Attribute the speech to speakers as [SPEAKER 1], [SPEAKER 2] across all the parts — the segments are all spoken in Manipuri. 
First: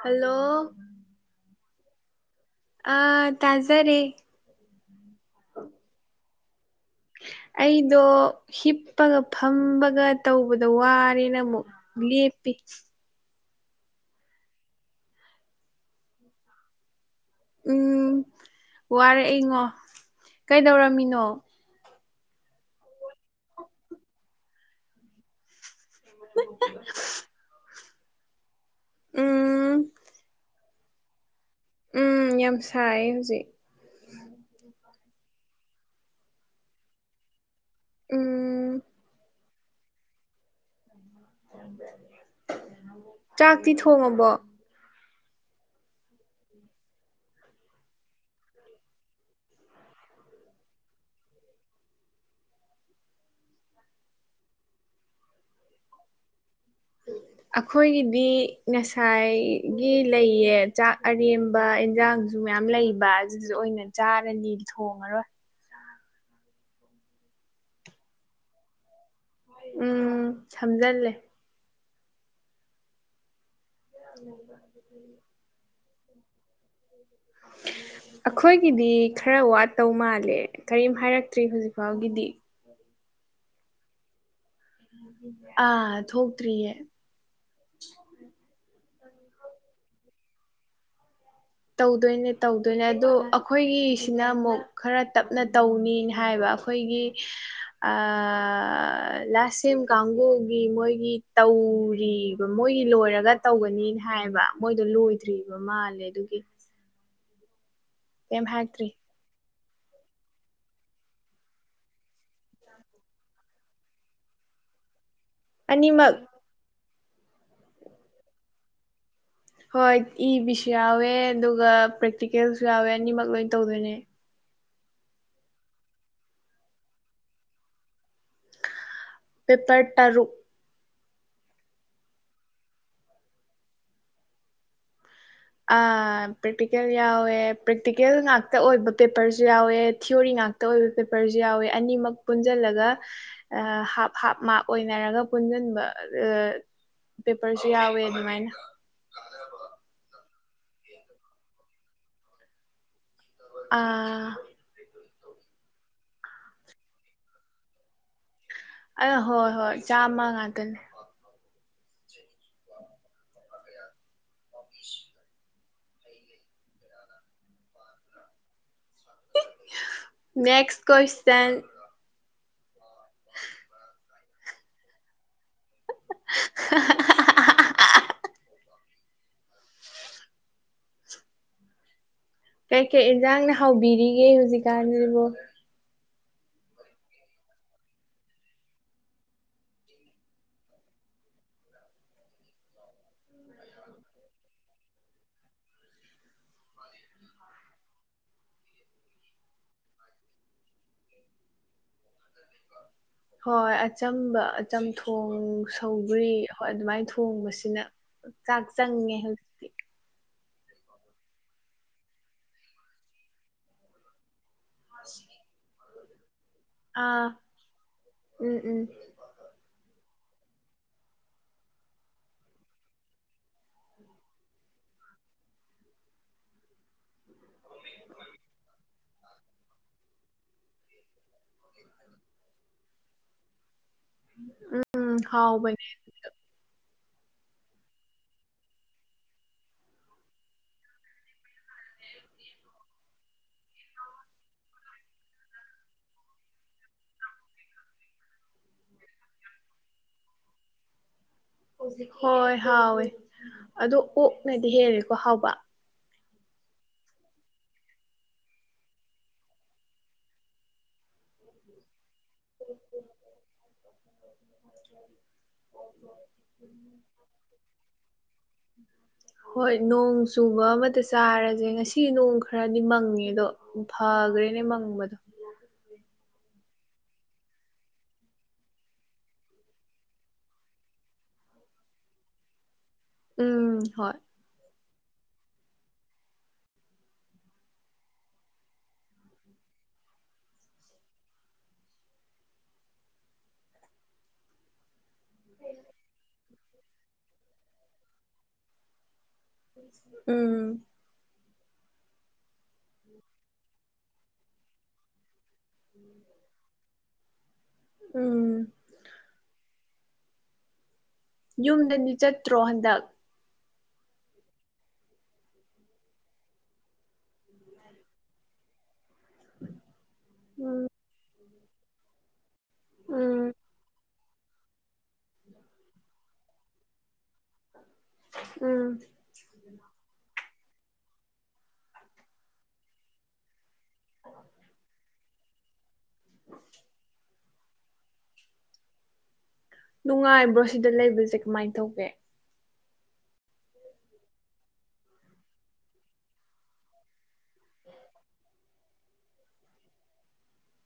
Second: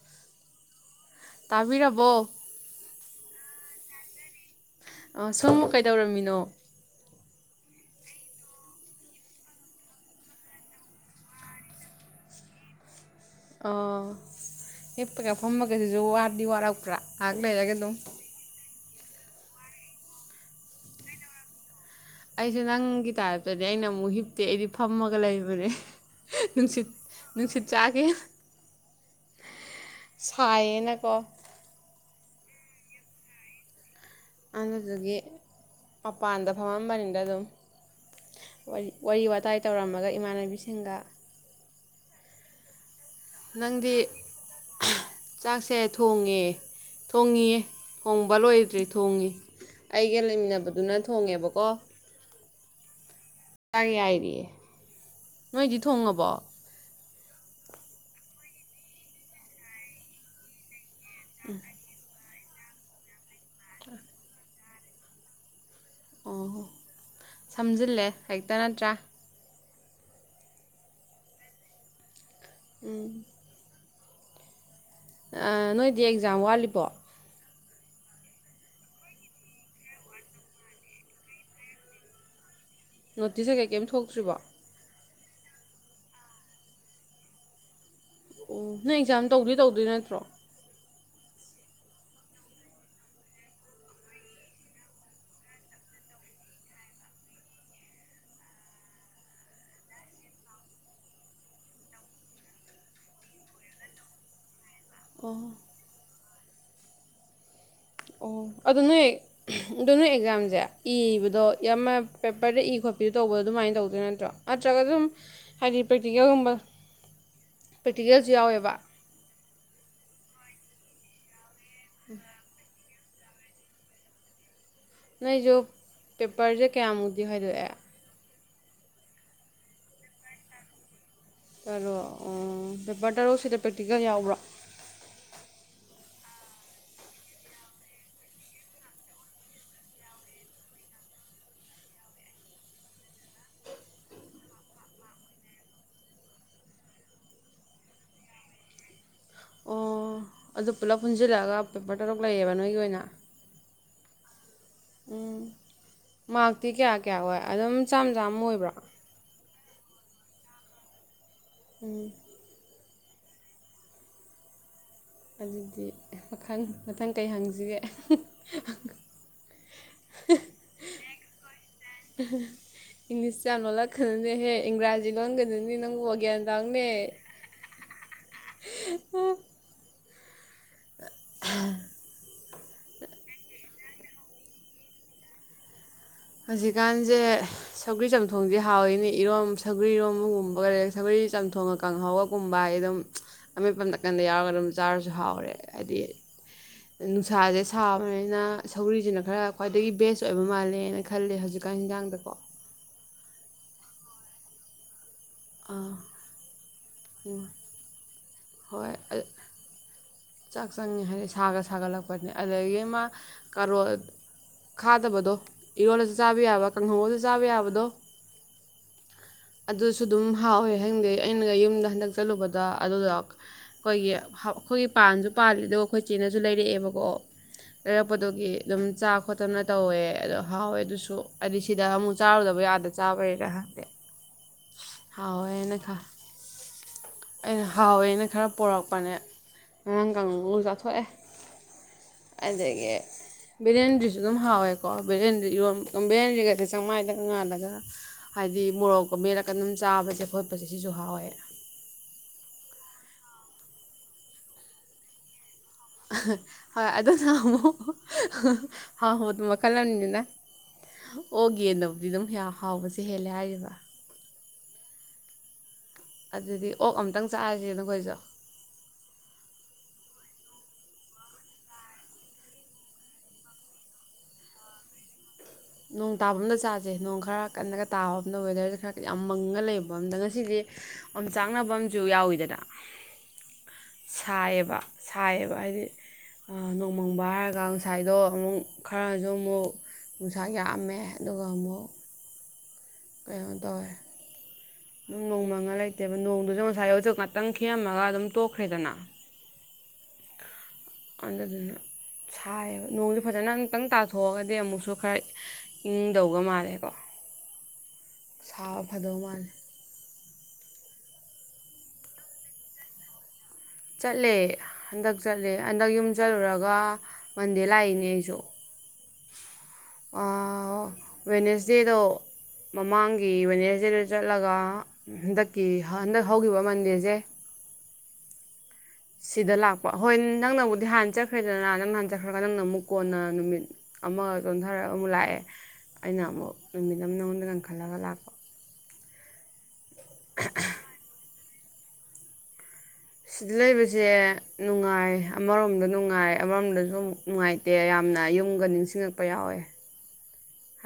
[SPEAKER 1] ꯍꯜꯂꯣ
[SPEAKER 2] ꯇꯥꯕꯤꯔꯕꯣ
[SPEAKER 1] ꯑꯥ ꯇꯥꯖꯥꯔꯦ
[SPEAKER 2] ꯑꯥ ꯁꯣꯝ ꯀꯩꯗꯧꯔꯝꯃꯤꯅꯣ
[SPEAKER 1] ꯑꯩꯗꯣ ꯍꯤꯞꯄꯒ ꯐꯝꯕꯒ ꯇꯧꯕꯗ ꯋꯥꯔꯦꯅ ꯑꯃꯨꯛ ꯂꯦꯞꯄꯤ
[SPEAKER 2] ꯑꯣ ꯍꯤꯞꯄꯒ ꯐꯝꯕꯒꯁꯤꯁꯨ ꯋꯥꯕꯗꯤ ꯋꯥꯔꯛꯄ꯭ꯔꯥ ꯉꯥꯏꯍꯥꯛ ꯂꯩꯔꯒ ꯑꯗꯨꯝ
[SPEAKER 1] ꯎꯝ ꯋꯥꯔꯛꯏꯉꯣ ꯀꯩꯗꯧꯔꯝꯃꯤꯅꯣ
[SPEAKER 2] ꯑꯩꯁꯨ ꯅꯪꯒꯤ ꯇꯥꯏꯞꯇꯅꯦ ꯑꯩꯅ ꯑꯃꯨꯛ ꯍꯤꯞꯇꯦ ꯑꯩꯗꯤ ꯐꯝꯃꯒ ꯂꯩꯕꯅꯦ ꯅꯨꯡꯁꯤꯠ ꯅꯨꯡꯁꯤꯠ ꯆꯥꯒꯦ
[SPEAKER 1] ꯎꯝ
[SPEAKER 2] ꯁꯥꯏꯌꯦꯅꯀꯣ
[SPEAKER 1] ꯎꯝ ꯌꯥꯝ ꯁꯥꯏꯌꯦ ꯍꯧꯖꯤꯛ
[SPEAKER 2] ꯑꯗꯨꯗꯨꯒꯤ ꯃꯄꯥꯟꯗ ꯐꯝꯃꯝꯕꯅꯤꯗ ꯑꯗꯨꯝ
[SPEAKER 1] ꯎꯝ
[SPEAKER 2] ꯋꯥꯔꯤ ꯋꯥꯔꯤ ꯋꯥꯇꯥꯏ ꯇꯧꯔꯝꯃꯒ ꯏꯃꯥꯟꯅꯕꯤꯁꯤꯡꯒ
[SPEAKER 1] [unintelligible]
[SPEAKER 2] ꯅꯪꯗꯤ
[SPEAKER 1] ꯊꯣꯡꯉꯕꯣ
[SPEAKER 2] ꯆꯥꯛꯁꯦ ꯊꯣꯡꯉꯦ ꯊꯣꯡꯉꯤꯌꯦ ꯊꯣꯡꯕ ꯂꯣꯏꯗ꯭ꯔꯤ ꯊꯣꯡꯉꯤ ꯑꯩꯒ ꯂꯩꯃꯤꯟꯅꯕꯗꯨꯅ ꯊꯣꯡꯉꯦꯕꯀꯣ ꯆꯥꯛ ꯌꯥꯏꯔꯤꯌꯦ ꯅꯣꯏꯗꯤ ꯊꯣꯡꯉꯕꯣ
[SPEAKER 1] ꯑꯈꯣꯏꯒꯤꯗꯤ ꯉꯁꯥꯏꯒꯤ ꯂꯩꯌꯦ ꯆꯥꯛ ꯑꯔꯦꯝꯕ ꯏꯟꯖꯥꯡꯖꯨ ꯃꯌꯥꯝ ꯂꯩꯕ ꯑꯗꯨꯖꯨ ꯑꯣꯏꯅ ꯆꯥꯔꯅꯤ ꯊꯣꯡꯉꯔꯣꯏ
[SPEAKER 2] ꯑꯣꯍꯣ ꯁꯝꯖꯤꯜꯂꯦ ꯍꯦꯛꯇ ꯅꯠꯇ꯭ꯔꯥ
[SPEAKER 1] ꯎꯝ ꯁꯝꯖꯜꯂꯦ
[SPEAKER 2] ꯎꯝ
[SPEAKER 1] [unintelligible]
[SPEAKER 2] ꯑꯥ ꯅꯣꯏꯗꯤ ꯑꯦꯛꯖꯥꯝ ꯋꯥꯠꯂꯤꯕꯣ
[SPEAKER 1] ꯑꯈꯣꯏꯒꯤꯗꯤ ꯈꯔ ꯋꯥꯠꯇꯧ ꯃꯥꯜꯂꯦ ꯀꯔꯤꯝ ꯍꯥꯏꯔꯛꯇ꯭ꯔꯤ ꯍꯧꯖꯤꯛꯐꯥꯎꯒꯤꯗꯤ
[SPEAKER 2] ꯅꯣꯇꯤꯁ ꯀꯩ ꯀꯩ ꯀꯩꯝ ꯊꯣꯛꯇ꯭ꯔꯤꯕꯣ
[SPEAKER 1] ꯑꯥ ꯊꯣꯛꯇ꯭ꯔꯤꯌꯦ
[SPEAKER 2] ꯑꯣ ꯅꯣꯏ ꯑꯦꯛꯖꯥꯝ ꯇꯧꯗꯤ ꯇꯧꯗꯣꯏ ꯅꯠꯇ꯭ꯔꯣ
[SPEAKER 1] ꯇꯧꯗꯣꯏꯅꯦ ꯇꯧꯗꯣꯏꯅꯦ ꯑꯗꯨ ꯑꯈꯣꯏꯒꯤꯁꯤꯅ ꯑꯃꯨꯛ ꯈꯔ ꯇꯞꯅ ꯇꯧꯅꯤꯅ ꯍꯥꯏꯕ ꯑꯈꯣꯏꯒꯤ ꯑꯥ ꯂꯥꯁ ꯁꯦꯝ ꯀꯥꯡꯕꯨꯒꯤ ꯃꯣꯏꯒꯤ ꯇꯧꯔꯤ ꯃꯣꯏꯒꯤ ꯂꯣꯏꯔꯒ ꯇꯧꯒꯅꯤꯅ ꯍꯥꯏꯕ ꯃꯣꯏꯗꯣ
[SPEAKER 2] ꯑꯣ
[SPEAKER 1] ꯂꯣꯏꯗ꯭ꯔꯤꯕ ꯃꯥꯜꯂꯦ ꯑꯗꯨꯒꯤ
[SPEAKER 2] ꯑꯣ
[SPEAKER 1] ꯀꯩꯝ
[SPEAKER 2] ꯑꯗꯨ
[SPEAKER 1] ꯍꯥꯏꯔꯛꯇ꯭ꯔꯤ
[SPEAKER 2] ꯅꯣꯏ ꯗꯣ ꯅꯣꯏ ꯑꯦꯛꯖꯥꯝꯖꯦ ꯏꯕꯗꯣ ꯌꯥꯝꯃ ꯄꯦꯄꯔꯗ ꯏ ꯈꯣꯠꯄꯤꯗꯣ ꯇꯧꯕꯗꯣ ꯑꯗꯨꯃꯥꯏꯅ ꯇꯧꯗꯣꯏ ꯅꯠꯇ꯭ꯔꯣ ꯅꯠꯇ꯭ꯔꯒ ꯑꯗꯨꯝ ꯍꯥꯏꯗꯤ
[SPEAKER 1] ꯑꯅꯤꯃꯛ
[SPEAKER 2] ꯄ꯭ꯔꯦꯛꯇꯤꯀꯦꯜꯒꯨꯝꯕ ꯄ꯭ꯔꯦꯛꯇꯤꯀꯦꯜꯖꯨ ꯌꯥꯎꯋꯦꯕ
[SPEAKER 1] ꯍꯣꯏ ꯏ ꯕꯤꯁꯨ ꯌꯥꯎꯋꯦ ꯑꯗꯨꯒ ꯄ꯭ꯔꯦꯛꯇꯤꯀꯦꯜꯁꯨ ꯌꯥꯎꯋꯦ ꯑꯅꯤꯃꯛ ꯂꯣꯏ ꯇꯧꯗꯣꯏꯅꯦ
[SPEAKER 2] ꯅꯣꯏꯖꯨ ꯄꯦꯄꯔꯖꯦ ꯀꯌꯥꯃꯨꯛꯇꯤ ꯈꯥꯏꯗꯣꯛꯑꯦ
[SPEAKER 1] ꯄꯦꯄꯔ ꯇꯔꯨꯛ
[SPEAKER 2] ꯇꯔꯨꯛ ꯎꯝ ꯄꯦꯄꯔ ꯇꯔꯨꯛꯁꯤꯗ ꯄ꯭ꯔꯦꯛꯇꯤꯀꯦꯜ ꯌꯥꯎꯕ꯭ꯔꯣ
[SPEAKER 1] ꯑꯥ ꯄ꯭ꯔꯦꯛꯇꯤꯀꯦꯜ ꯌꯥꯎꯋꯦ ꯄ꯭ꯔꯦꯛꯇꯤꯀꯦꯜ ꯉꯥꯛꯇ ꯑꯣꯏꯕ ꯄꯦꯄꯔꯖꯨ ꯌꯥꯎꯋꯦ ꯊꯤꯑꯣꯔꯤ ꯉꯥꯛ ꯇ ꯑꯣꯏꯕ ꯄꯦꯄꯔꯖꯨ ꯌꯥꯎꯋꯦ ꯑꯅꯤꯃꯛ ꯄꯨꯟꯖꯜꯂꯒ ꯑꯥ ꯍꯥꯞ ꯍꯥꯞ ꯃꯥꯛ ꯑꯣꯏꯅꯔꯒ ꯄꯨꯟꯁꯤꯟꯕ ꯑꯥ ꯄꯦꯄꯔꯖꯨ ꯌꯥꯎꯋꯦ ꯑꯗꯨꯃꯥꯏꯅ
[SPEAKER 2] ꯑꯣ ꯑꯗꯨ ꯄꯨꯂꯞ ꯄꯨꯟꯖꯤꯜꯂꯛꯑꯒ ꯄꯦꯄꯔ ꯇꯔꯨꯛ ꯂꯩꯌꯦꯕ ꯅꯣꯏꯒꯤ ꯑꯣꯏꯅ
[SPEAKER 1] ꯑꯥ
[SPEAKER 2] ꯎꯝ ꯃꯥꯛꯇꯤ ꯀꯌꯥ ꯀꯌꯥ ꯑꯣꯏ ꯑꯗꯨꯝ ꯆꯥꯝ ꯆꯥꯝ ꯑꯣꯏꯕ꯭ꯔꯣ
[SPEAKER 1] [unintelligible] ꯍꯣꯏ ꯍꯣꯏ ꯆꯥꯝꯃ ꯉꯥꯛꯇꯅꯦ
[SPEAKER 2] ꯎꯝ
[SPEAKER 1] [unintelligible]
[SPEAKER 2] ꯑꯗꯨꯗꯤ ꯃꯈꯪ ꯃꯊꯪ ꯀꯩ ꯍꯪꯖꯤꯒꯦ
[SPEAKER 1] [unintelligible] ꯅꯦꯛꯁ ꯀꯣꯏꯁꯟ
[SPEAKER 2] ꯏꯪꯂꯤꯁ ꯌꯥꯝ ꯂꯣꯜꯂꯛꯀꯅꯨꯅꯦꯍꯦ ꯏꯪꯒ꯭ꯔꯥꯖꯤ ꯂꯣꯟꯒꯅꯨ ꯅꯦ ꯅꯪꯕꯣ ꯒ꯭ꯌꯥꯟ ꯇꯥꯎꯅꯦ [unintelligible] [unintelligible]
[SPEAKER 1] ꯀꯩ ꯀꯩ ꯏꯟꯖꯥꯡꯅ ꯍꯥꯎꯕꯤꯔꯤꯒꯦ ꯍꯧꯖꯤꯛ ꯀꯥꯟꯖꯤꯕꯣ
[SPEAKER 2] ꯍꯧꯖꯤꯛꯀꯥꯟꯖꯦ ꯁꯧꯒꯔꯤ ꯆꯝꯊꯣꯡꯁꯦ ꯍꯥꯎꯏꯅꯦ ꯏꯔꯣꯝ ꯁꯧꯒꯔꯤ ꯏꯔꯣꯝꯒꯨꯝꯕꯒ ꯂꯩꯔ ꯁꯧꯒꯔꯤ ꯆꯝꯊꯣꯡ ꯀꯥꯡꯍꯧꯕꯒꯨꯝꯕ ꯑꯩ ꯑꯗꯨꯝ ꯑꯃꯦꯠꯄ ꯅꯥꯀꯟꯗ ꯌꯥꯎꯔꯒ ꯑꯗꯨꯝ ꯆꯥꯔꯁꯨ ꯍꯥꯎꯈꯔꯦ ꯍꯥꯏꯗꯤ ꯅꯨꯡꯁꯥꯁꯦ ꯁꯥꯕꯅꯤꯅ ꯁꯧꯒꯔꯤꯁꯤꯅ ꯈꯔ ꯈ꯭ꯋꯥꯏꯗꯒꯤ ꯕꯦꯁ ꯑꯣꯏꯕ ꯃꯥꯜꯂꯦꯅ ꯈꯜꯂꯦ ꯍꯧꯖꯤꯛꯀꯥꯟ ꯍꯤꯟꯖꯥꯡꯗꯀꯣ
[SPEAKER 1] ꯍꯣꯏ ꯑꯆꯝꯕ ꯑꯆꯝ ꯊꯣꯡ
[SPEAKER 2] ꯑꯥ
[SPEAKER 1] ꯁꯧꯒ꯭ꯔꯤ ꯍꯣꯏ ꯑꯗꯨꯃꯥꯏ
[SPEAKER 2] ꯎꯝ
[SPEAKER 1] ꯊꯣꯡꯕꯁꯤꯅ ꯆꯥꯛ
[SPEAKER 2] ꯍꯣꯏ
[SPEAKER 1] ꯆꯪꯉꯦ ꯍꯧ
[SPEAKER 2] ꯆꯥꯛ ꯆꯪꯉꯤ ꯍꯥꯏꯗꯤ ꯁꯥꯒ ꯁꯥꯒꯠꯂꯛꯄꯅꯤ ꯑꯗꯨꯗꯒꯤ ꯃꯥ ꯀꯔꯣꯠ ꯈꯥꯗꯕꯗꯣ ꯏꯔꯣꯜꯂꯁꯨ ꯆꯥꯕ ꯌꯥꯕ ꯀꯥꯡꯍꯧꯁꯨ
[SPEAKER 1] ꯑꯥ
[SPEAKER 2] ꯆꯥꯕ ꯌꯥꯕꯗꯣ
[SPEAKER 1] ꯎꯝ ꯎꯝ
[SPEAKER 2] ꯑꯗꯨꯁꯨ ꯑꯗꯨꯝ ꯍꯥꯎꯋꯦ ꯈꯪꯗꯦ ꯑꯩꯅꯒ ꯌꯨꯝꯗ ꯍꯟꯗꯛ ꯆꯠꯂꯨꯕꯗ ꯑꯗꯨꯗꯣ ꯑꯩꯈꯣꯏꯒꯤ ꯑꯩꯈꯣꯏꯒꯤ ꯄꯥꯟꯁꯨ ꯄꯥꯜꯂꯤ ꯑꯗꯨꯒ ꯑꯩꯈꯣꯏ ꯆꯦꯅꯁꯨ ꯂꯩꯔꯛꯑꯦꯕꯀꯣ ꯂꯩꯔꯛꯄꯗꯨꯒꯤ ꯑꯗꯨꯝ ꯆꯥ ꯈꯣꯠꯇꯅ ꯇꯧꯋꯦ ꯑꯗꯣ ꯍꯥꯎꯋꯦ ꯑꯗꯨꯁꯨ ꯍꯥꯏꯗꯤ ꯁꯤꯗ ꯑꯃꯨꯛ ꯆꯥꯔꯨꯗꯕ ꯑꯥꯗ ꯆꯥꯕꯩꯔ
[SPEAKER 1] [inaudible] ꯎꯝ ꯎꯝ ꯍꯥꯎꯕꯅꯦ
[SPEAKER 2] ꯍꯥꯎꯋꯦꯅ [unintelligible] ꯑꯩꯅ ꯍꯥꯎꯋꯦꯅ ꯈꯔ ꯄꯣꯔꯛꯄꯅꯦ ꯉꯔꯥꯡ ꯀꯥꯡꯍꯧ ꯉꯧꯔ ꯆꯥꯊꯣꯛꯑꯦ ꯑꯗꯒꯤ ꯕꯦꯂꯦꯟꯗꯔꯤꯗꯨꯁꯨ ꯑꯗꯨꯝ ꯍꯥꯎꯋꯦꯀꯣ ꯕꯦꯂꯦꯟꯗꯔꯤꯗꯨ ꯏꯔꯣꯟ ꯕꯦꯂꯦꯟꯗꯔꯤꯒꯁꯦ ꯆꯪꯃꯥꯏꯗ ꯉꯥꯜꯂꯒ ꯍꯥꯏꯗꯤ ꯃꯣꯔꯣꯛꯀ ꯃꯦꯔꯛꯀ ꯑꯗꯨꯝ ꯆꯥꯕꯁꯦ ꯈꯣꯠꯄꯁꯦ ꯁꯤꯁꯨ ꯍꯥꯎꯋꯦ
[SPEAKER 1] ꯍꯣꯏ ꯍꯥꯎꯋꯦ ꯑꯣ ꯑꯣꯛꯅꯗꯤ ꯍꯦꯜꯂꯦꯀꯣ ꯍꯥꯎꯕ
[SPEAKER 2] ꯍꯣꯏ ꯑꯗꯨꯅ ꯑꯃꯨꯛ ꯍꯥꯎꯕꯗꯣ ꯃꯈꯜ ꯑꯃꯅꯤꯗꯅ ꯑꯣꯛ ꯌꯦꯟꯅꯕꯨꯗꯤ ꯑꯗꯨꯝ ꯍꯥꯎꯕꯁꯦ ꯍꯦꯜꯂꯦ ꯍꯥꯏꯔꯤꯕ
[SPEAKER 1] [unintelligible]
[SPEAKER 2] ꯑꯗꯨꯗꯤ ꯑꯣꯛ ꯑꯃꯇꯪ ꯆꯥꯔꯁꯦꯅ ꯈꯣꯏꯁꯨ
[SPEAKER 1] ꯍꯣꯏ ꯅꯣꯡ ꯆꯨꯕ ꯑꯃꯇ ꯆꯥꯔꯁꯦ ꯉꯁꯤ ꯅꯣꯡ ꯈꯔꯗꯤ ꯃꯪꯉꯦ ꯑꯗꯣ ꯎ ꯐꯥꯒ꯭ꯔꯦꯅꯦ ꯃꯪꯕꯗꯣ
[SPEAKER 2] ꯅꯣꯡ ꯇꯥꯕ ꯑꯃꯝꯗ ꯆꯥꯥꯁꯦ ꯅꯣꯡ ꯈꯔ ꯀꯟꯅꯒ ꯇꯥꯕ ꯑꯝꯗ ꯋꯦꯗꯔꯁꯦ ꯈꯔ ꯌꯥꯝ ꯃꯪꯉ ꯂꯩꯕ ꯑꯝꯗ ꯉꯁꯤꯗꯤ ꯑꯣꯝ ꯆꯥꯛꯅꯕ ꯑꯝꯁꯨ ꯌꯥꯎꯋꯤꯗꯅ
[SPEAKER 1] ꯎꯝ ꯍꯣꯏ
[SPEAKER 2] ꯁꯥꯏꯌꯦꯕ ꯁꯥꯏꯌꯦꯕ ꯍꯥꯏꯗꯤ ꯅꯣꯡꯃꯪꯕ ꯍꯥꯏꯔꯒ ꯉꯁꯥꯏꯗꯣ ꯑꯃꯨꯛ ꯈꯔꯁꯨ ꯑꯃꯨꯛ ꯄꯅꯨꯡꯁꯥ ꯌꯥꯑꯝꯃꯦ ꯑꯗꯨꯒ ꯑꯃꯨꯛ [inaudible] ꯀꯩꯅꯣ ꯇꯧꯏ ꯑꯗꯨꯝ ꯅꯣꯡꯃꯪꯒ ꯂꯩꯇꯦꯕ ꯅꯣꯡꯗꯨꯁꯨ ꯉꯁꯥꯏ ꯍꯧꯖꯤꯛ ꯉꯥꯛꯇꯪ ꯈꯤꯛꯑꯃꯒ ꯑꯗꯨꯝ ꯇꯣꯛꯈ꯭ꯔꯦꯗꯅ
[SPEAKER 1] ꯎꯝ
[SPEAKER 2] ꯑꯗꯨꯗꯨꯅ ꯁꯥꯏꯌꯦꯕ ꯅꯣꯡꯁꯦ ꯐꯖꯅ ꯑꯃꯨꯛꯇꯪ ꯇꯥꯊꯣꯛꯑꯒꯗꯤ ꯑꯃꯨꯛꯁꯨ ꯈꯔ ꯏꯪꯗꯧꯕꯒ ꯃꯥꯜꯂꯦꯀꯣ
[SPEAKER 1] ꯎꯝ
[SPEAKER 2] ꯁꯥꯕ ꯐꯗꯧ ꯃꯥꯜꯂꯦ
[SPEAKER 1] ꯌꯨꯝꯗꯗꯤ ꯆꯠꯇ꯭ꯔꯣ ꯍꯟꯗꯛ
[SPEAKER 2] ꯆꯠꯂꯦ ꯍꯟꯗꯛ ꯆꯠꯂꯦ ꯍꯟꯗꯛ ꯌꯨꯝ ꯆꯠꯂꯨꯔꯒ ꯃꯟꯗꯦ ꯂꯏꯅꯤ ꯑꯩꯁꯨ
[SPEAKER 1] ꯎꯝ
[SPEAKER 2] ꯋꯦꯅꯦꯁꯗꯦꯗꯣ ꯃꯃꯥꯡꯒꯤ
[SPEAKER 1] ꯎꯝ
[SPEAKER 2] ꯋꯦꯅꯦꯁꯗꯦꯗ ꯆꯠꯂꯒ ꯍꯟꯗꯛꯀꯤ ꯍꯟꯗꯛ ꯍꯧꯈꯤꯕ ꯃꯟꯗꯦꯁꯦ
[SPEAKER 1] ꯎꯝ
[SPEAKER 2] ꯁꯤꯗ ꯂꯥꯛꯄ ꯍꯣꯏ ꯅꯪꯅꯕꯨꯗꯤ ꯍꯥꯟꯅ ꯆꯠꯈ꯭ꯔꯦꯗꯅ ꯅꯪ ꯍꯥꯟ ꯆꯠꯈ꯭ꯔꯒ ꯅꯪꯅ ꯑꯃꯨꯛ ꯀꯣꯟꯅ ꯅꯨꯃꯤꯠ ꯑꯃꯒ ꯆꯣꯟꯊꯔꯒ ꯑꯃꯨꯛ ꯂꯥꯛꯑꯦ ꯑꯩꯅ ꯑꯃꯨꯛ ꯅꯨꯃꯤꯠ ꯑꯃ ꯅꯉꯣꯟꯗ ꯀꯟꯈꯠꯂꯒ ꯂꯥꯛꯄ
[SPEAKER 1] ꯅꯨꯡꯉꯥꯏꯕ꯭ꯔꯣ ꯁꯤꯗ ꯂꯩꯕꯁꯦ ꯀꯃꯥꯏꯅ ꯇꯧꯒꯦ
[SPEAKER 2] ꯁꯤꯗ ꯂꯩꯕꯁꯦ ꯅꯨꯡꯉꯥꯏ ꯑꯃꯔꯣꯝꯗ ꯅꯨꯡꯉꯥꯏ ꯑꯃꯔꯣꯝꯗꯁꯨ ꯑꯃꯨꯛ ꯅꯨꯡꯉꯥꯏꯇꯦ ꯌꯥꯝꯅ ꯌꯨꯝꯒ ꯅꯤꯡꯁꯤꯡꯉꯛꯄ ꯌꯥꯎꯋꯦ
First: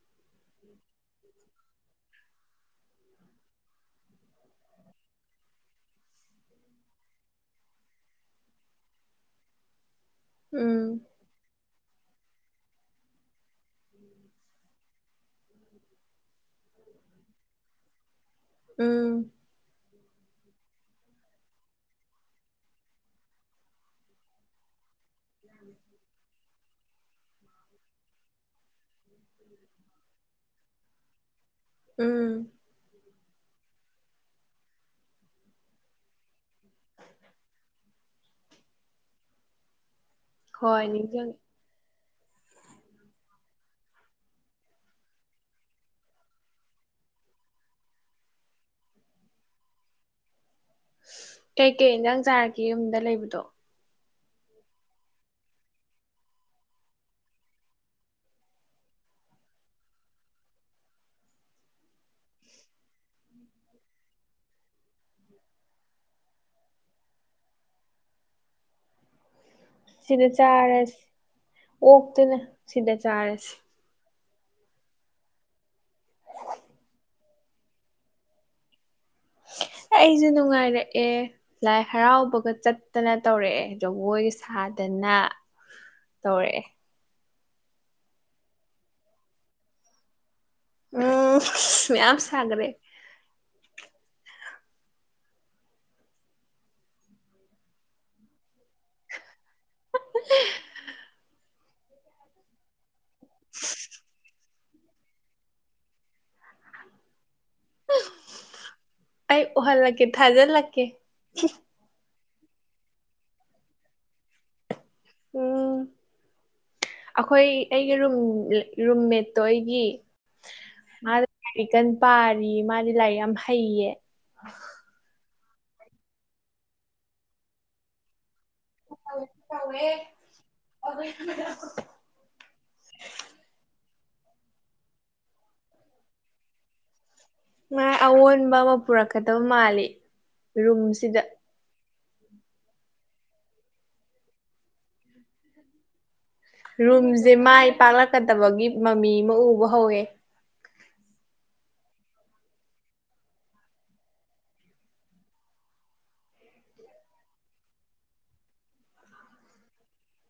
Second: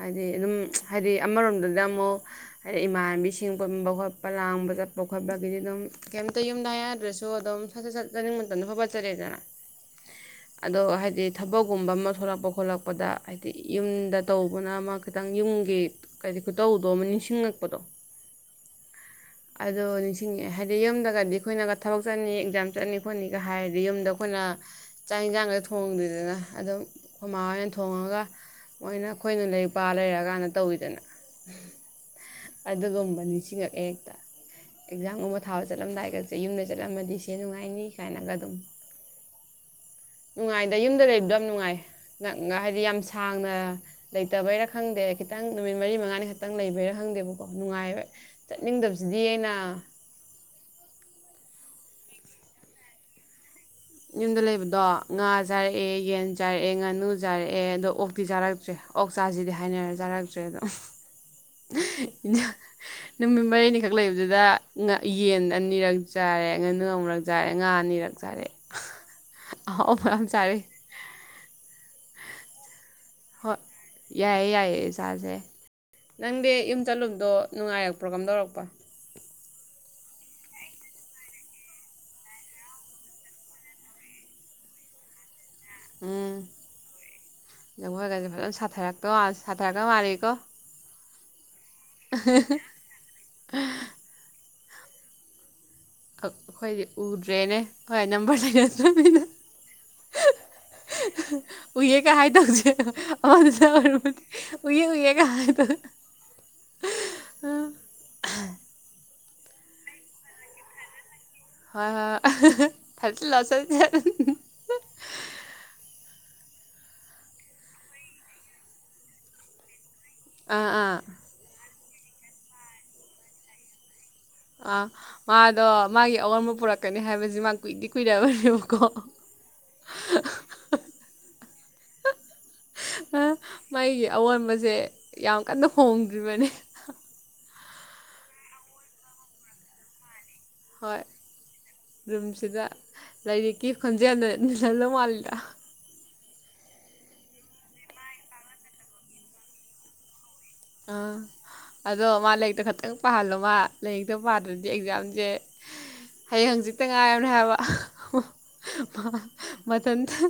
[SPEAKER 2] ꯍꯥꯏꯗꯤ ꯑꯗꯨꯝ ꯍꯥꯏꯗꯤ ꯑꯃꯔꯣꯝꯗꯗ ꯑꯃꯨꯛ ꯍꯥꯏꯗꯤ ꯏꯃꯥꯟꯅꯕꯤꯁꯤꯡ ꯄꯨꯟꯕ ꯈꯣꯠꯄ ꯂꯥꯡꯕ ꯆꯠꯄ ꯈꯣꯠꯄꯒꯤꯗꯤ ꯑꯗꯨꯝ ꯀꯦꯝꯇ ꯌꯨꯝꯗ ꯍꯥꯏꯅꯥꯗ꯭ꯔꯁꯨ ꯑꯗꯨꯝ ꯐꯖꯠ ꯆꯠ ꯆꯅꯤꯡ ꯃꯇꯝꯗ ꯐꯠꯆꯔꯦꯗꯅ
[SPEAKER 1] [inaudible]
[SPEAKER 2] ꯑꯗꯣ
[SPEAKER 1] ꯎꯝ
[SPEAKER 2] ꯍꯥꯏꯗꯤ ꯊꯕꯛꯒꯨꯝꯕ ꯑꯃ ꯊꯣꯛꯂꯛꯄ ꯈꯣꯠꯂꯛꯄꯗ ꯍꯥꯏꯗꯤ ꯌꯨꯝꯗ ꯇꯧꯕꯅ ꯑꯃ ꯈꯤꯇꯪ ꯌꯨꯝꯒꯤ ꯀꯔꯤ ꯈꯨꯇꯧꯗꯣ ꯑꯃ ꯅꯤꯡꯁꯤꯡꯉꯛꯄꯗꯣ
[SPEAKER 1] ꯎꯝ
[SPEAKER 2] ꯑꯗꯣ ꯅꯤꯡꯁꯤꯡꯉꯛꯑꯦ ꯍꯥꯏꯗꯤ ꯌꯨꯝꯗꯒꯗꯤ ꯑꯩꯈꯣꯏꯅꯒ ꯊꯕꯛ ꯆꯠꯅꯤ ꯑꯦꯛꯖꯥꯝ ꯆꯠꯅꯤ ꯈꯣꯠꯅꯤꯒ ꯍꯥꯏꯔꯗꯤ ꯌꯨꯝꯗ ꯑꯩꯈꯣꯏꯅ ꯆꯥꯛ ꯌꯦꯟꯁꯥꯡꯗ ꯊꯣꯡꯗꯦꯗꯅ ꯑꯗꯨꯝ ꯑꯩꯈꯣꯏꯃꯥ ꯍꯣꯏꯅ ꯊꯣꯡꯉꯒ ꯃꯣꯏꯅ ꯑꯩꯈꯣꯏꯅ ꯂꯔꯤꯛ ꯄ ꯂꯩꯔꯛꯀꯥꯟꯗ ꯇꯧꯋꯤꯗꯅ
[SPEAKER 1] ꯎꯝ
[SPEAKER 2] ꯑꯩꯗꯨꯒꯨꯝꯕ ꯅꯤꯁꯤꯡꯈꯛꯑ ꯍꯦꯛꯇ ꯑꯦꯛꯖꯥꯝꯒꯨꯝꯕ ꯊꯥꯕ ꯆꯠꯂꯝꯗꯥꯏꯒꯁꯦ ꯌꯨꯝꯗ ꯆꯠꯂꯝꯃꯗꯤ ꯁꯤ ꯅꯨꯡꯉꯥꯏꯅꯤ ꯀꯥꯏꯅꯒ ꯑꯗꯨꯝ
[SPEAKER 1] [inaudible]
[SPEAKER 2] ꯅꯨꯡꯉꯥꯏꯗ
[SPEAKER 1] ꯍꯣꯏ
[SPEAKER 2] ꯌꯨꯝꯗ ꯂꯩꯕꯗꯣ
[SPEAKER 1] ꯅꯤꯡꯁꯤꯡꯉꯦ
[SPEAKER 2] ꯌꯥꯝ ꯅꯨꯡꯉꯥꯏ ꯍꯥꯏꯗꯤ ꯌꯥꯝ ꯁꯥꯡꯅ ꯂꯩꯇꯕꯩꯔꯥ ꯈꯪꯗꯦ ꯈꯤꯇꯪ ꯅꯨꯃꯤꯠ ꯃꯔꯤ ꯃꯉꯥꯅꯤ ꯈꯛꯇꯪ ꯂꯩꯕꯩꯔꯥ ꯈꯪꯗꯦꯕꯀꯣ ꯅꯨꯡꯉꯥꯏꯕ ꯆꯠꯅꯤꯡꯗꯕꯁꯤꯗꯤ ꯑꯩꯅ
[SPEAKER 1] ꯀꯩꯀꯩ ꯏꯟꯖꯥꯡ ꯆꯥꯔꯛꯀꯦ ꯌꯨꯝꯗ ꯂꯩꯕꯗꯣ
[SPEAKER 2] ꯌꯨꯝꯗ ꯂꯩꯕꯗꯣ ꯉꯥ ꯆꯥꯔꯛꯑꯦ ꯌꯦꯟ ꯆꯥꯔꯛꯑꯦ ꯉꯥꯅꯨ ꯆꯥꯔꯛꯑꯦ ꯑꯗꯣ ꯑꯣꯛꯇꯤ ꯆꯥꯔꯛꯇ꯭ꯔꯦ ꯑꯣꯛ ꯆꯥꯁꯤꯗꯤ ꯍꯥꯏꯅꯔ ꯆꯥꯔꯛꯇ꯭ꯔꯦ ꯑꯗꯣ ꯏ ꯅꯨꯃꯤꯠ ꯃꯔꯤꯅꯤꯈꯛ ꯂꯩꯕꯗꯨꯗ ꯌꯦꯟ ꯑꯅꯤꯔꯛ ꯆꯥꯔꯦ ꯉꯥꯅꯨ ꯑꯃꯨꯔꯛ ꯆꯥꯔꯦ ꯉꯥ ꯑꯅꯤꯔꯛ ꯆꯥꯔꯦ
[SPEAKER 1] [inaudible]
[SPEAKER 2] ꯑꯍꯥꯎꯕ
[SPEAKER 1] ꯁꯤꯗ
[SPEAKER 2] ꯌꯥꯝ ꯆꯥꯔꯦ
[SPEAKER 1] ꯆꯥꯔꯁꯤ ꯑꯣꯛꯇꯨꯅ ꯁꯤꯗ ꯆꯥꯔꯁꯤ
[SPEAKER 2] ꯍꯣꯏ ꯌꯥꯏꯌꯦ ꯌꯥꯏꯌꯦ ꯆꯥꯥꯁꯦ ꯅꯪꯗꯤ ꯌꯨꯝ ꯆꯠꯂꯨꯝꯗꯣ ꯅꯨꯡꯉꯥꯏꯔꯛꯄ꯭ꯔꯣ ꯀꯝ ꯗꯧꯔꯛꯄ
[SPEAKER 1] ꯑꯦ ꯑꯩꯁꯨ ꯅꯨꯡꯉꯥꯏꯔꯛꯑꯦ ꯂꯥꯏ ꯍꯔꯥꯎꯕꯒ ꯆꯠꯇꯅ ꯇꯧꯔꯛꯑꯦ ꯖꯒꯣꯏ ꯁꯥꯗꯅ ꯇꯧꯔꯛꯑꯦ꯫
[SPEAKER 2] ꯂꯉꯣꯏꯒꯁꯦ ꯐꯖꯅ ꯁꯥꯊꯔꯛꯇ ꯁꯥꯊꯔꯛꯇꯧ ꯃꯥꯜꯂꯤꯀꯣ
[SPEAKER 1] ꯎꯝ ꯃꯌꯥꯝꯁꯒ꯭ꯔꯦ
[SPEAKER 2] ꯑꯩꯈꯣꯏꯗꯤ ꯎꯗ꯭ꯔꯦꯅꯦ ꯍꯣꯏ ꯅꯝꯕꯔ ꯂꯩꯅ ꯇ꯭ꯔꯃꯤꯅ
[SPEAKER 1] [unintelligible]
[SPEAKER 2] ꯎꯌꯦ ꯀ ꯍꯥꯏ ꯇ ꯍꯧꯦꯖ꯫ ꯎ ꯎꯏꯦꯒ ꯍꯥꯏꯗ
[SPEAKER 1] ꯑꯩ ꯑꯣꯍꯜ ꯂꯀꯦ ꯊꯥꯖꯜ ꯂꯛꯀꯦ꯫
[SPEAKER 2] [unintelligible]
[SPEAKER 1] ꯑꯣ ꯑꯩꯈꯣꯏ ꯑꯩꯒꯤ ꯔꯨꯝꯃꯦꯠꯇꯣ ꯑꯩꯒꯤ
[SPEAKER 2] ꯑꯥ ꯑꯥ
[SPEAKER 1] ꯃꯥ ꯂꯥꯏꯔꯤꯛ ꯀ ꯄꯥꯔꯤ ꯃꯥꯗꯤ ꯂꯥꯏꯔꯤꯛ ꯌꯥꯝ ꯍꯩꯌꯦ꯫
[SPEAKER 2] ꯑꯥ ꯃꯥꯗꯣ ꯃꯥꯒꯤ ꯑꯑꯣꯟꯕ ꯄꯨꯔꯛꯀꯅꯤ ꯍꯥꯏꯕꯁꯤ ꯃꯥ ꯀꯨꯏꯗꯤ ꯀꯨꯏꯔꯕꯅꯦꯕ
[SPEAKER 1] ꯋꯦ ꯇꯧꯋꯦ ꯑꯗꯨ
[SPEAKER 2] ꯃꯩꯒꯤ ꯑꯑꯣꯟꯕꯁꯦ ꯌꯥꯝ ꯀꯟꯅ ꯍꯣꯡꯗ꯭ꯔꯤꯕꯅꯤ꯫
[SPEAKER 1] ꯃꯥꯥꯏ ꯑꯑꯣꯟꯕ ꯑꯃ ꯄꯨꯔꯛꯀꯗꯕ ꯃꯥꯜꯂꯤ
[SPEAKER 2] ꯍꯣꯏ
[SPEAKER 1] ꯔꯨꯝꯁꯤꯗ
[SPEAKER 2] ꯔꯨꯝꯁꯤꯗ ꯂꯥꯏꯔꯤꯛꯀꯤ ꯈꯣꯟꯖꯦꯜꯗ ꯅꯤꯜꯍꯜꯂꯧ ꯃꯥꯜꯂꯤꯗ
[SPEAKER 1] ꯔꯨꯝꯁꯦ ꯃꯥꯏ ꯄꯥꯛꯂꯛꯀꯗꯕꯒꯤ ꯃꯃꯤ ꯑꯃ ꯎꯕ ꯍꯧꯋꯦ꯫
[SPEAKER 2] ꯑꯥ
[SPEAKER 1] [inaudible]
[SPEAKER 2] ꯑꯗꯣ ꯃꯥ ꯂꯥꯏꯔꯤꯛꯇ ꯈꯛꯇꯪ ꯄꯥꯍꯜꯂꯣ ꯃꯥ ꯂꯥꯏꯔꯤꯛꯇ ꯄꯥꯗ꯭ꯔꯗꯤ ꯑꯦꯛꯖꯥꯝꯁꯦ꯫ ꯍꯌꯦꯡ ꯍꯪꯆꯤꯛꯇ ꯉꯥꯏꯔꯕꯅꯦ ꯍꯥꯏꯕ ꯃꯇꯝꯊꯇ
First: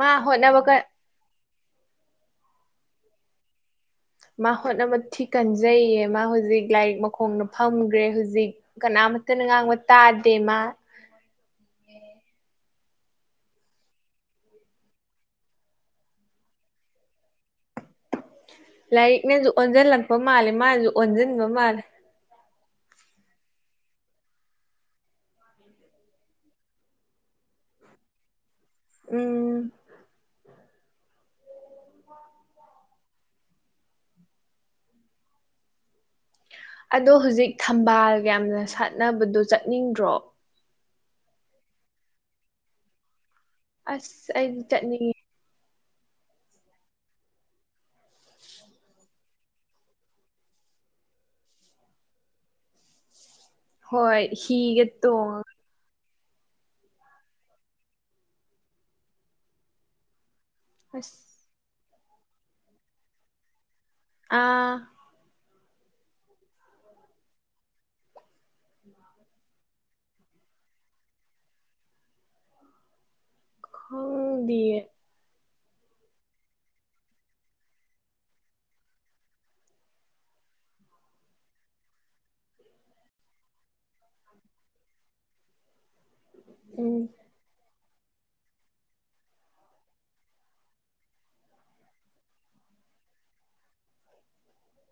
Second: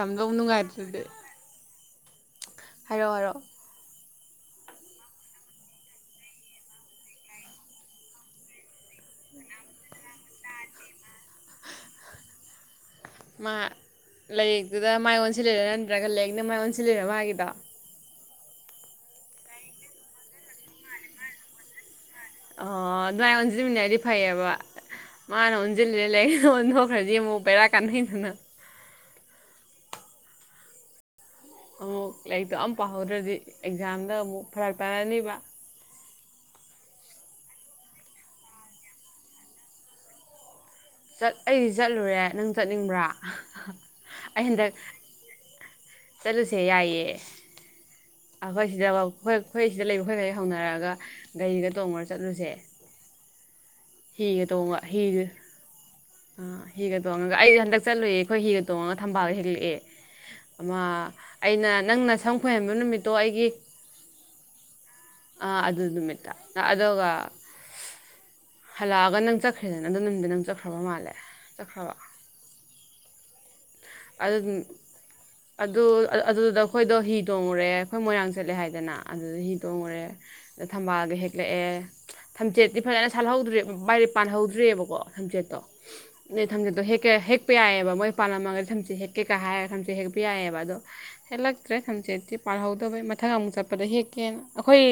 [SPEAKER 1] ꯃꯥ ꯍꯣꯠꯅꯕ ꯀꯟ
[SPEAKER 2] ꯅꯨꯡꯉꯥꯏꯔꯗꯨꯗꯦ꯫ ꯍꯥꯏꯔꯣꯑꯣ ꯍꯥꯏꯔꯣ꯫
[SPEAKER 1] ꯃꯥ ꯍꯣꯠꯅꯕ ꯊꯤ ꯀꯟꯖꯩꯌꯦ ꯃꯥ ꯍꯧꯖꯤꯛ ꯂꯥꯏꯔꯤꯛ ꯃꯈꯣꯡꯅ ꯐꯝꯈ꯭ꯔꯦ ꯍꯧꯖꯤꯛ ꯀꯅꯥ ꯃꯠꯇ ꯅ ꯉꯥꯡꯉ ꯃꯠꯇꯥꯗꯦꯃ [inaudible]
[SPEAKER 2] ꯃꯥ ꯂꯌꯦꯛꯇꯨꯗ ꯃꯥꯏ ꯑꯣꯟꯁꯤꯜꯂꯔ ꯅꯠꯇ꯭ꯔꯒ ꯂꯦꯛꯅ ꯃꯥꯏ ꯑꯣꯟꯁꯤꯂꯔ ꯃꯥꯒꯤꯗꯣ
[SPEAKER 1] ꯂꯥꯏꯔꯤꯛꯅꯁꯨ ꯑꯣꯟꯁꯤꯜꯂꯛꯄ ꯃꯥꯜꯂꯦ ꯃꯥꯅꯁꯨ ꯑꯣꯟꯁꯤꯟꯕ ꯃꯥꯜꯂꯦ꯫
[SPEAKER 2] ꯑꯣ ꯑꯗꯨꯥꯏ ꯑꯣꯟꯁꯤꯃꯤꯅꯔꯗꯤ ꯐꯩꯌꯦꯕ ꯃꯥꯅ ꯑꯣꯟꯖꯤꯟ ꯂꯩ ꯑꯣꯟꯊꯣꯛꯈ꯭ꯔꯗꯤ ꯕꯦꯔꯥ ꯀꯥꯟꯅꯩꯗ
[SPEAKER 1] ꯎꯝ
[SPEAKER 2] ꯑꯃꯨꯛ ꯂꯥꯏꯔꯤꯛꯇꯣ ꯑꯃꯝ ꯄꯥꯍꯧꯗ꯭ꯔꯗꯤ ꯑꯦꯛꯖꯥꯝꯗ ꯑꯃꯨꯛ ꯐꯔꯛ ꯇꯥꯅꯅꯤꯕ
[SPEAKER 1] ꯑꯗꯣ ꯍꯧꯖꯤꯛ ꯊꯝꯕꯥꯜꯒ ꯌꯥꯝꯅ ꯁꯥꯟꯅꯕꯗꯣ ꯆꯠꯅꯤꯡꯗ꯭ꯔꯣ
[SPEAKER 2] ꯆꯠ ꯑꯩꯗꯤ ꯆꯠꯂꯨꯔꯦ ꯅꯪ ꯆꯠꯅꯤꯡꯕ꯭ꯔꯥ
[SPEAKER 1] ꯑꯁ
[SPEAKER 2] ꯑꯩ
[SPEAKER 1] ꯑꯩꯗꯤ
[SPEAKER 2] ꯍꯟꯗꯛ
[SPEAKER 1] ꯆꯠꯅꯤꯡꯉꯦ
[SPEAKER 2] ꯆꯠꯂꯨꯁꯦ ꯌꯥꯏꯑꯦ꯫ ꯑꯩꯈꯣꯏ ꯁꯤꯗꯣꯏ ꯑꯩꯈꯣꯏ ꯁꯤꯗ ꯂꯩꯕ ꯑꯩꯈꯣꯏ ꯍꯧꯅꯔꯛꯑꯒ ꯒꯥꯔꯤꯒ ꯇꯣꯡꯉꯨꯔ ꯆꯠꯂꯨꯁꯦ꯫
[SPEAKER 1] ꯍꯣꯏ ꯍꯤꯒꯠꯇꯣ
[SPEAKER 2] ꯑꯥ ꯍꯤꯒ ꯇꯣꯡꯉꯒ ꯑꯩꯁꯨ ꯍꯟꯗꯛ ꯆꯠꯂꯨꯏ ꯑꯩꯈꯣꯏ ꯍꯒ ꯇꯣꯡꯉꯒ ꯊꯝꯕꯥꯜꯗ ꯍꯦꯜꯂꯛꯑꯦ꯫ ꯑꯃ
[SPEAKER 1] ꯑꯁ
[SPEAKER 2] ꯑꯩꯅ ꯅꯪꯅ ꯁꯝ ꯈꯣꯏꯍꯟꯕ ꯅꯨꯃꯤꯠꯇꯣ ꯑꯩꯒꯤ
[SPEAKER 1] ꯑꯥ
[SPEAKER 2] ꯑꯥ ꯑꯗꯨ ꯅꯨꯃꯤꯠꯇ ꯑꯗꯨꯒ ꯍꯜꯂꯛꯑꯒ ꯅꯪ ꯆꯠꯈ꯭ꯔꯦꯗꯅ ꯑꯗꯨ ꯅꯨꯗꯤ ꯅꯪ ꯆꯠꯈ꯭ꯔꯕ ꯃꯥꯜꯂꯦ ꯆꯠꯈ꯭ꯔꯕ ꯑꯗꯨ
[SPEAKER 1] ꯈꯪꯗꯤꯌꯦ
[SPEAKER 2] ꯑꯗꯨ ꯑꯗꯨꯗꯨꯗ ꯑꯩꯈꯣꯏꯗꯣ ꯍꯤ ꯇꯣꯡꯉꯨꯔꯦ ꯑꯩꯈꯣꯏ ꯃꯣꯏꯔꯥꯡ ꯆꯠꯂꯦ ꯍꯥꯏꯗꯅ ꯑꯗꯨꯗ ꯍꯤ ꯇꯣꯡꯉꯨꯔꯦ꯫ ꯊꯝꯕꯥꯜꯒ ꯍꯦꯛꯂꯛꯑꯦ꯫ ꯊꯝꯆꯦꯠꯇꯤ ꯐꯖꯅ ꯁꯥꯠꯍꯧꯗ꯭ꯔꯦ ꯕꯥꯏꯔꯦ ꯄꯥꯟꯍꯧꯗ꯭ꯔꯦꯑꯕꯀꯣ ꯊꯝꯆꯦꯠꯇꯣ ꯅꯣꯏ ꯊꯝꯆꯤꯠꯇꯣ
[SPEAKER 1] ꯎꯝ
[SPEAKER 2] ꯍꯦꯛꯀ ꯍꯦꯛꯄ ꯌꯥꯏꯑꯕ ꯃꯣꯏ ꯄꯥꯜꯂꯝꯃꯒꯗꯤ ꯊꯝꯆꯠ ꯍꯦꯛꯀꯦꯀꯥ ꯍꯥꯏꯔꯒ ꯊꯝꯆꯠ ꯍꯦꯛꯄ ꯌꯥꯏꯌꯦꯕ ꯑꯗꯣ ꯍꯦꯜꯂꯛꯇ꯭ꯔꯦ ꯁꯝꯆꯦꯠꯇꯤ ꯄꯥꯜꯍꯧꯗꯕꯩ ꯃꯊꯪ ꯑꯃꯨꯛ ꯆꯠꯄꯗ ꯍꯦꯛꯀꯦꯅ ꯑꯩꯈꯣꯏ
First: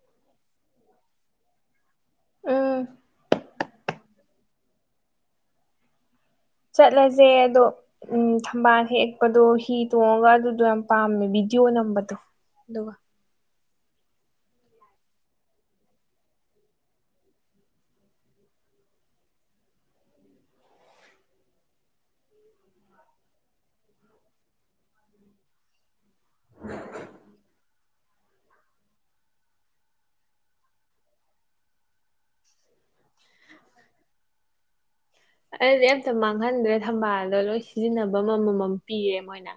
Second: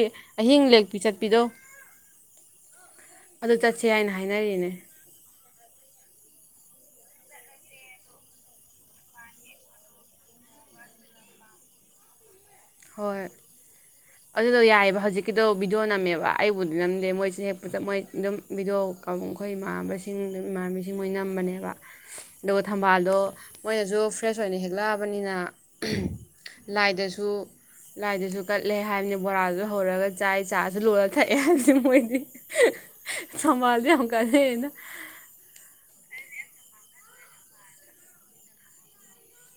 [SPEAKER 2] ꯑꯍꯤꯡ ꯂꯦꯛꯄꯤ ꯆꯠꯄꯤꯗꯣ
[SPEAKER 1] ꯎꯝ
[SPEAKER 2] ꯑꯗꯨ ꯆꯠꯁꯦ ꯍꯥꯏꯅ ꯍꯥꯏꯅꯔꯤꯅꯦ
[SPEAKER 1] ꯆꯠꯂꯖꯦ ꯑꯗꯣ ꯎꯝ ꯊꯝꯕꯥꯜ ꯍꯦꯛꯄꯗꯣ ꯍꯤ ꯇꯣꯡꯉꯒ ꯑꯗꯨꯗꯣ ꯌꯥꯝ ꯄꯥꯝꯃꯦ ꯚꯤꯗꯤꯑꯣ ꯅꯝꯕꯗꯣ ꯑꯗꯨꯒ
[SPEAKER 2] ꯍꯣꯏ ꯑꯗꯨꯗꯣ ꯌꯥꯏꯑꯕ ꯍꯧꯖꯤꯛꯀꯤꯗꯣ ꯚꯕꯤꯗꯤꯑꯣ ꯅꯝꯃꯦꯕ ꯑꯩꯕꯨꯗꯤ ꯅꯝꯗꯦ ꯃꯣꯏꯁꯦ ꯍꯦꯛꯄꯗ ꯃꯣꯏ ꯑꯗꯨꯝ ꯕꯤꯗꯣ ꯑꯩꯈꯣꯏ ꯏꯃꯥꯟꯅꯕꯁꯤꯡ ꯏꯃꯥꯟꯅꯕꯤꯁꯤꯡ ꯃꯣꯏ ꯅꯝꯕꯅꯦꯕ ꯑꯗꯨꯒ ꯊꯝꯕꯥꯜꯗꯣ ꯃꯣꯏꯅꯁꯨ ꯐ꯭ꯔꯦꯁ ꯑꯣꯏꯅ ꯍꯦꯛꯂꯛꯑꯕꯅꯤꯅ ꯂꯥꯏꯗꯁꯨ ꯂꯥꯏꯗꯁꯨ ꯀ ꯂꯩ ꯍꯥꯏꯕꯅꯤ ꯕꯣꯔꯥꯗꯨꯗ ꯍꯧꯔꯒ ꯆꯥꯏ ꯆꯥꯁꯨ ꯂꯣꯂ ꯊꯛꯑꯦ ꯍꯥꯏꯕꯗꯤ ꯃꯣꯏꯗꯤ ꯊꯝꯕꯥꯜꯗ ꯍꯧ ꯀꯗꯅ
[SPEAKER 1] ꯑꯩꯗꯤ ꯑꯝꯇ ꯃꯥꯡꯍꯟꯗ꯭ꯔꯦ ꯊꯝꯕꯥꯜꯗꯣ ꯂꯣꯏ ꯁꯤꯖꯤꯟꯅꯕ ꯑꯃꯃꯝ ꯄꯤꯔꯦ ꯃꯣꯏꯅ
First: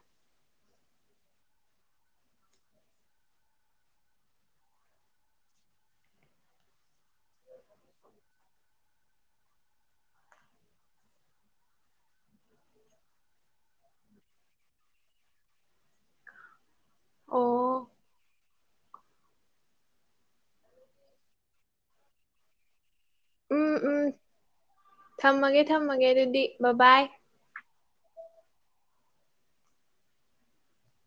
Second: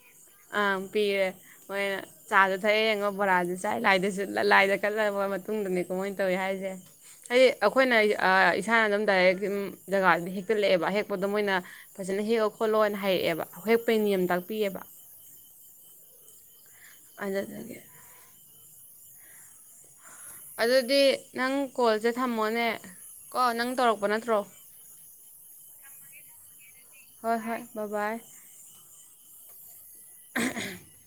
[SPEAKER 2] ꯑꯥ ꯄꯤꯔꯦ ꯃꯣꯏ ꯆꯥꯁꯨ ꯊꯛꯑꯦ ꯌꯦꯡꯉꯣ ꯕꯣꯔꯥꯁꯦ ꯆꯥꯏ ꯂꯥꯏꯗꯁꯨ ꯂꯥꯏꯗ ꯀꯠꯂꯔꯕ ꯃꯇꯨꯡꯗꯅꯦ ꯀꯃꯣꯏꯅ ꯇꯧꯏꯤ ꯍꯥꯏꯁꯦ ꯑꯩ ꯑꯩꯈꯣꯏꯅ ꯏꯁꯥꯅ ꯑꯗꯨꯝ ꯗꯥꯏꯔꯦꯛꯝ ꯖꯒꯥꯗ ꯍꯦꯛꯛꯇꯠꯂꯛꯑꯦꯕ ꯍꯦꯛꯄꯗ ꯃꯣꯏꯅ ꯐꯖꯅ ꯍꯦꯛꯂꯑꯣ ꯈꯣꯠꯂꯣꯅ ꯍꯥꯏꯔꯛꯑꯦꯕ ꯍꯦꯛꯄꯩ ꯅꯤꯌꯝ ꯇꯥꯛꯄꯤꯑꯕ ꯑꯗꯨꯗꯨꯒꯤ
[SPEAKER 1] ꯑꯣ
[SPEAKER 2] ꯑꯗꯨꯗꯤ ꯅꯪ ꯀꯣꯜꯖꯦ ꯊꯝꯃꯣꯅꯦ ꯀꯣ ꯅꯪ
[SPEAKER 1] ꯎꯝ ꯎꯝ
[SPEAKER 2] ꯇꯧꯔꯛꯄ ꯅꯠꯇ꯭ꯔꯣ
[SPEAKER 1] ꯊꯝꯃꯒꯦ ꯊꯝꯃꯒꯦ ꯑꯗꯨꯗꯤ ꯕꯥ ꯕꯥꯏ
[SPEAKER 2] ꯍꯣꯏ ꯍꯣꯏ ꯕꯥꯕꯥꯏ [unintelligible]